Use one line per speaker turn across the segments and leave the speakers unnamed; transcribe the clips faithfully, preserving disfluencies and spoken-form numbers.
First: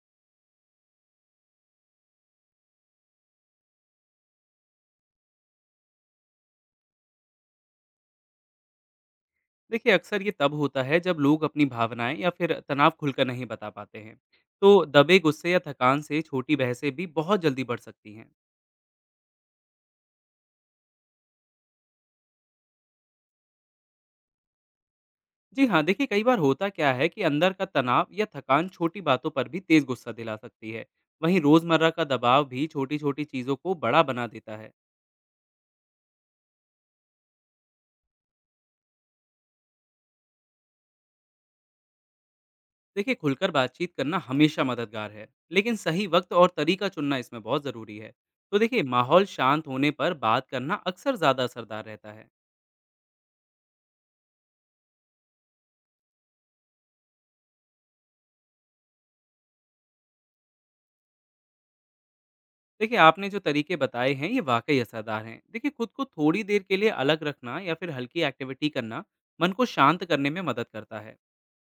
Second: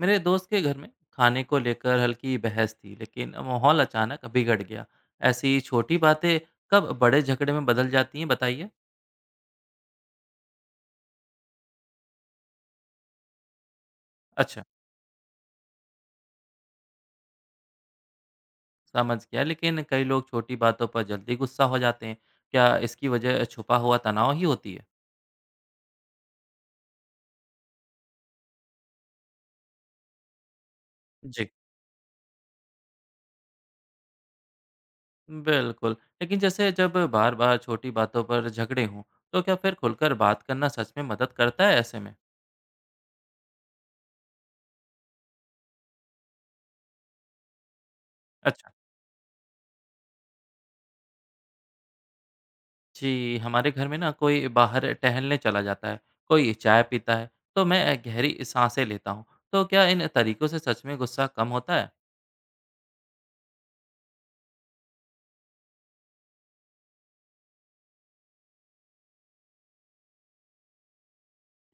मेरे दोस्त के घर में खाने को लेकर हल्की बहस थी, लेकिन माहौल अचानक बिगड़ गया। ऐसी छोटी बातें कब बड़े झगड़े में बदल जाती हैं, बताइए।
देखिए अक्सर ये तब होता है जब लोग अपनी भावनाएं या फिर तनाव खुलकर नहीं बता पाते हैं।
अच्छा,
तो दबे गुस्से या थकान से छोटी बहसें भी बहुत जल्दी बढ़ सकती हैं।
समझ गया, लेकिन कई लोग छोटी बातों पर जल्दी गुस्सा हो जाते हैं। क्या इसकी वजह छुपा हुआ तनाव ही होती है।
जी हाँ, देखिए कई बार होता क्या है कि अंदर का तनाव या थकान छोटी बातों पर भी तेज गुस्सा दिला सकती है। वहीं
जी,
रोजमर्रा का दबाव भी छोटी छोटी चीजों को बड़ा बना देता है।
बिल्कुल। लेकिन जैसे जब बार बार छोटी बातों पर झगड़े हों, तो क्या फिर खुलकर बात करना सच में मदद करता है ऐसे में।
देखिए खुलकर बातचीत करना हमेशा मददगार है, लेकिन सही वक्त और तरीका चुनना इसमें बहुत जरूरी है। तो
अच्छा।
देखिए माहौल शांत होने पर बात करना अक्सर ज्यादा असरदार रहता है।
जी, हमारे घर में ना कोई बाहर टहलने चला जाता है, कोई चाय पीता है, तो मैं गहरी साँसें लेता हूँ। तो क्या इन तरीकों से सच में गुस्सा कम होता है?
देखिए आपने जो तरीके बताए हैं ये वाकई असरदार हैं। देखिए खुद को थोड़ी देर के लिए अलग रखना या फिर हल्की एक्टिविटी करना मन को शांत करने में मदद करता है।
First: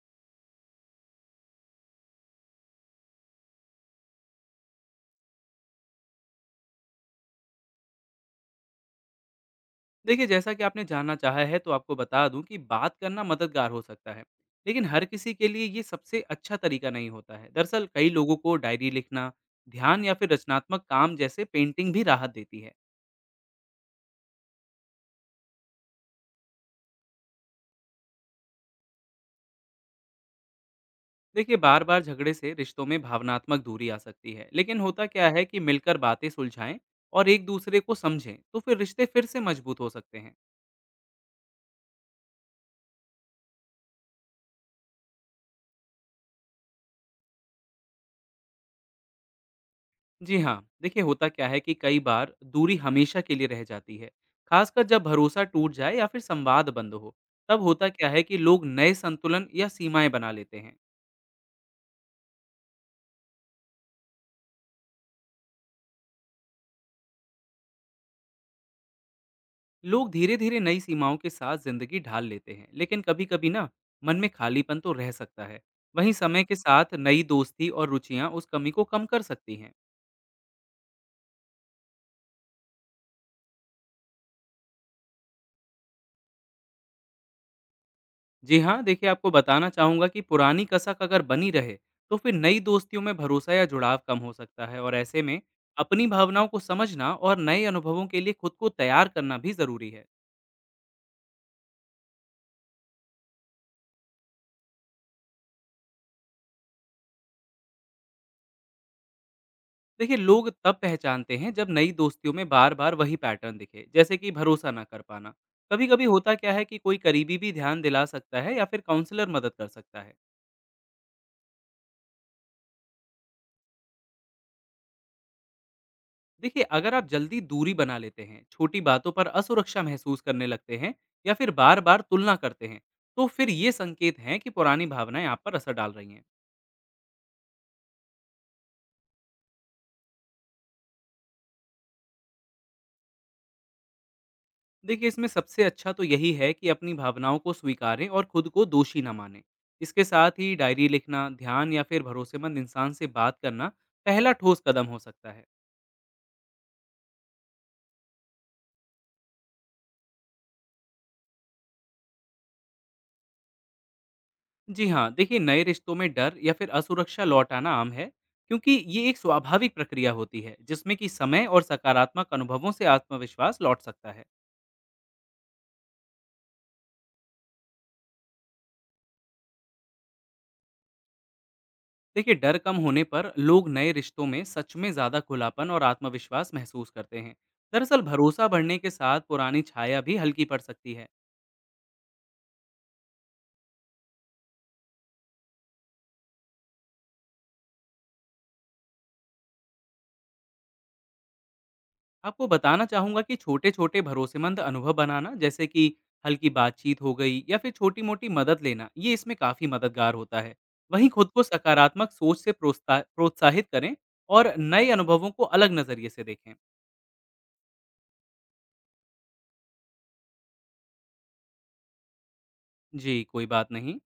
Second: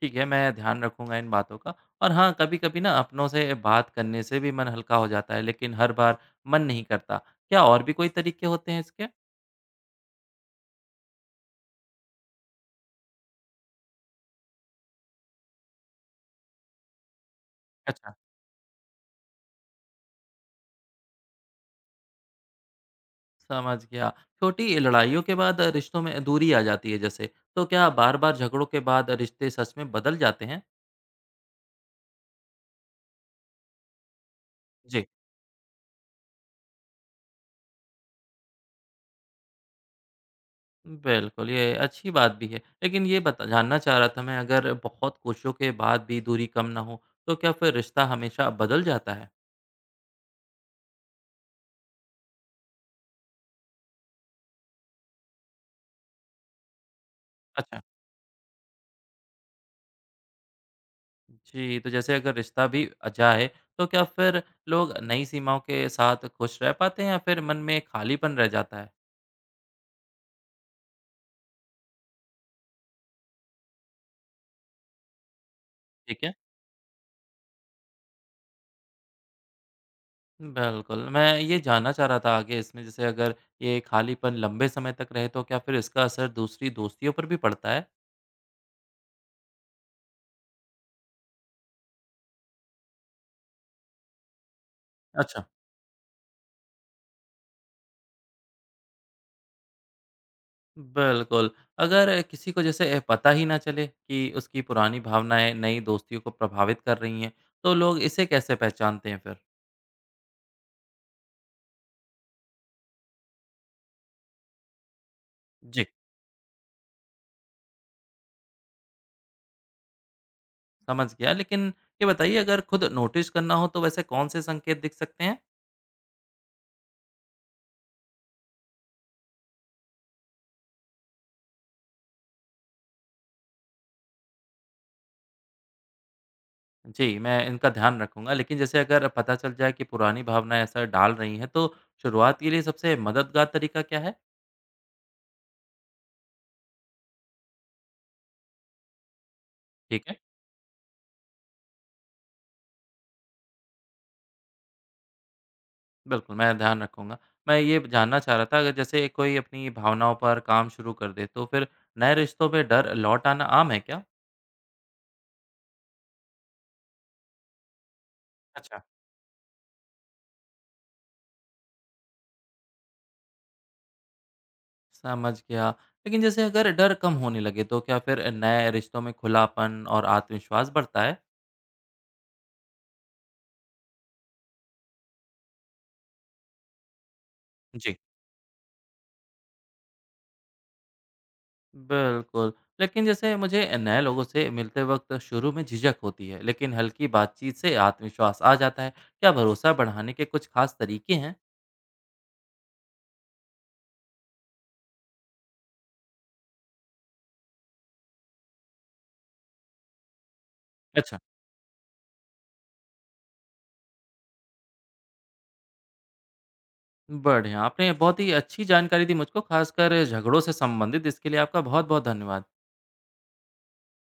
ठीक है, मैं ध्यान रखूँगा इन बातों का। और हाँ, कभी-कभी ना अपनों से बात करने से भी मन हल्का हो जाता है, लेकिन हर बार मन नहीं करता। क्या और भी कोई तरीके होते हैं इसके?
देखिए जैसा कि आपने जानना चाहा है तो आपको बता दूं कि बात करना मददगार हो सकता है, लेकिन हर किसी के लिए ये सबसे अच्छा तरीका नहीं होता है। दरअसल कई
अच्छा,
लोगों को डायरी लिखना, ध्यान या फिर रचनात्मक काम जैसे पेंटिंग भी राहत देती है।
समझ गया। छोटी लड़ाइयों के बाद रिश्तों में दूरी आ जाती है जैसे, तो क्या बार-बार झगड़ों के बाद रिश्ते सच में बदल जाते हैं?
देखिए बार बार झगड़े से रिश्तों में भावनात्मक दूरी आ सकती है, लेकिन
जी।
होता क्या है कि मिलकर बातें सुलझाएं और एक दूसरे को समझें तो फिर रिश्ते फिर से मजबूत हो सकते हैं।
बिल्कुल, ये अच्छी बात भी है। लेकिन ये बता जानना चाह रहा था मैं, अगर बहुत कोशिशों के बाद भी दूरी कम ना हो, तो क्या फिर रिश्ता हमेशा बदल जाता है?
जी हाँ, देखिए होता क्या है कि कई बार दूरी हमेशा के लिए रह जाती है, खासकर जब भरोसा टूट जाए या फिर संवाद बंद हो। तब
अच्छा।
होता क्या है कि लोग नए संतुलन या सीमाएं बना लेते हैं।
जी, तो जैसे अगर रिश्ता भी अ, जाए, तो क्या फिर लोग नई सीमाओं के साथ खुश रह पाते हैं या फिर मन में खालीपन रह जाता है?
लोग धीरे धीरे नई सीमाओं के साथ जिंदगी ढाल लेते हैं, लेकिन कभी कभी ना मन में खालीपन तो रह सकता है। वहीं
ठीक है।
समय के साथ नई दोस्ती और रुचियां उस कमी को कम कर सकती हैं।
बिल्कुल, मैं ये जानना चाह रहा था आगे इसमें, जैसे अगर ये खालीपन लंबे समय तक रहे, तो क्या फिर इसका असर दूसरी दोस्तियों पर भी पड़ता है?
जी हाँ, देखिए आपको बताना चाहूंगा कि पुरानी कसक अगर बनी रहे तो फिर नई दोस्तियों में भरोसा या जुड़ाव कम हो सकता है। और ऐसे में
अच्छा।
अपनी भावनाओं को समझना और नए अनुभवों के लिए खुद को तैयार करना भी जरूरी है।
बिल्कुल। अगर किसी को जैसे पता ही ना चले कि उसकी पुरानी भावनाएँ नई दोस्तियों को प्रभावित कर रही हैं, तो लोग इसे कैसे पहचानते हैं फिर?
देखिए लोग तब पहचानते हैं जब नई दोस्तियों में बार बार वही पैटर्न दिखे, जैसे कि भरोसा ना कर पाना।
जी।
कभी कभी होता क्या है कि कोई करीबी भी ध्यान दिला सकता है या फिर काउंसलर मदद कर सकता है।
समझ गया, लेकिन ये बताइए अगर खुद नोटिस करना हो तो वैसे कौन-से संकेत दिख सकते हैं?
देखिए अगर आप जल्दी दूरी बना लेते हैं, छोटी बातों पर असुरक्षा महसूस करने लगते हैं, या फिर बार बार तुलना करते हैं, तो फिर ये संकेत हैं कि पुरानी भावनाएं आप पर असर डाल रही हैं।
जी, मैं इनका ध्यान रखूँगा, लेकिन जैसे अगर पता चल जाए कि पुरानी भावनाएँ असर डाल रही हैं, तो शुरुआत के लिए सबसे मददगार तरीका क्या है?
देखिए इसमें सबसे अच्छा तो यही है कि अपनी भावनाओं को स्वीकारें और खुद को दोषी न माने। इसके
ठीक है।
साथ ही डायरी लिखना, ध्यान या फिर भरोसेमंद इंसान से बात करना पहला ठोस कदम हो सकता है।
बिल्कुल, मैं ध्यान रखूँगा। मैं ये जानना चाह रहा था, अगर जैसे कोई अपनी भावनाओं पर काम शुरू कर दे तो फिर नए रिश्तों पे डर लौट आना आम है क्या?
जी हाँ, देखिए नए रिश्तों में डर या फिर असुरक्षा लौट आना आम है, क्योंकि
अच्छा।
ये एक स्वाभाविक प्रक्रिया होती है जिसमें कि समय और सकारात्मक अनुभवों से आत्मविश्वास लौट सकता है।
समझ गया। लेकिन जैसे अगर डर कम होने लगे तो क्या फिर नए रिश्तों में खुलापन और आत्मविश्वास बढ़ता है?
देखिए डर कम होने पर लोग नए रिश्तों में सच में ज़्यादा खुलापन और आत्मविश्वास महसूस करते हैं।
जी।
दरअसल भरोसा बढ़ने के साथ पुरानी छाया भी हल्की पड़ सकती है।
बिल्कुल। लेकिन जैसे मुझे नए लोगों से मिलते वक़्त शुरू में झिझक होती है, लेकिन हल्की बातचीत से आत्मविश्वास आ जाता है। क्या भरोसा बढ़ाने के कुछ खास तरीके हैं?
आपको बताना चाहूँगा कि छोटे-छोटे भरोसेमंद अनुभव बनाना, जैसे कि हल्की बातचीत हो गई या फिर छोटी-मोटी मदद लेना, ये इसमें काफ़ी मददगार होता है। वहीं खुद को सकारात्मक सोच से प्रोत्सा प्रोत्साहित करें और नए अनुभवों को अलग नज़रिए से देखें।
बढ़िया, आपने बहुत ही अच्छी जानकारी दी मुझको, खासकर झगड़ों से संबंधित। इसके लिए आपका बहुत-बहुत धन्यवाद।
जी, कोई बात नहीं।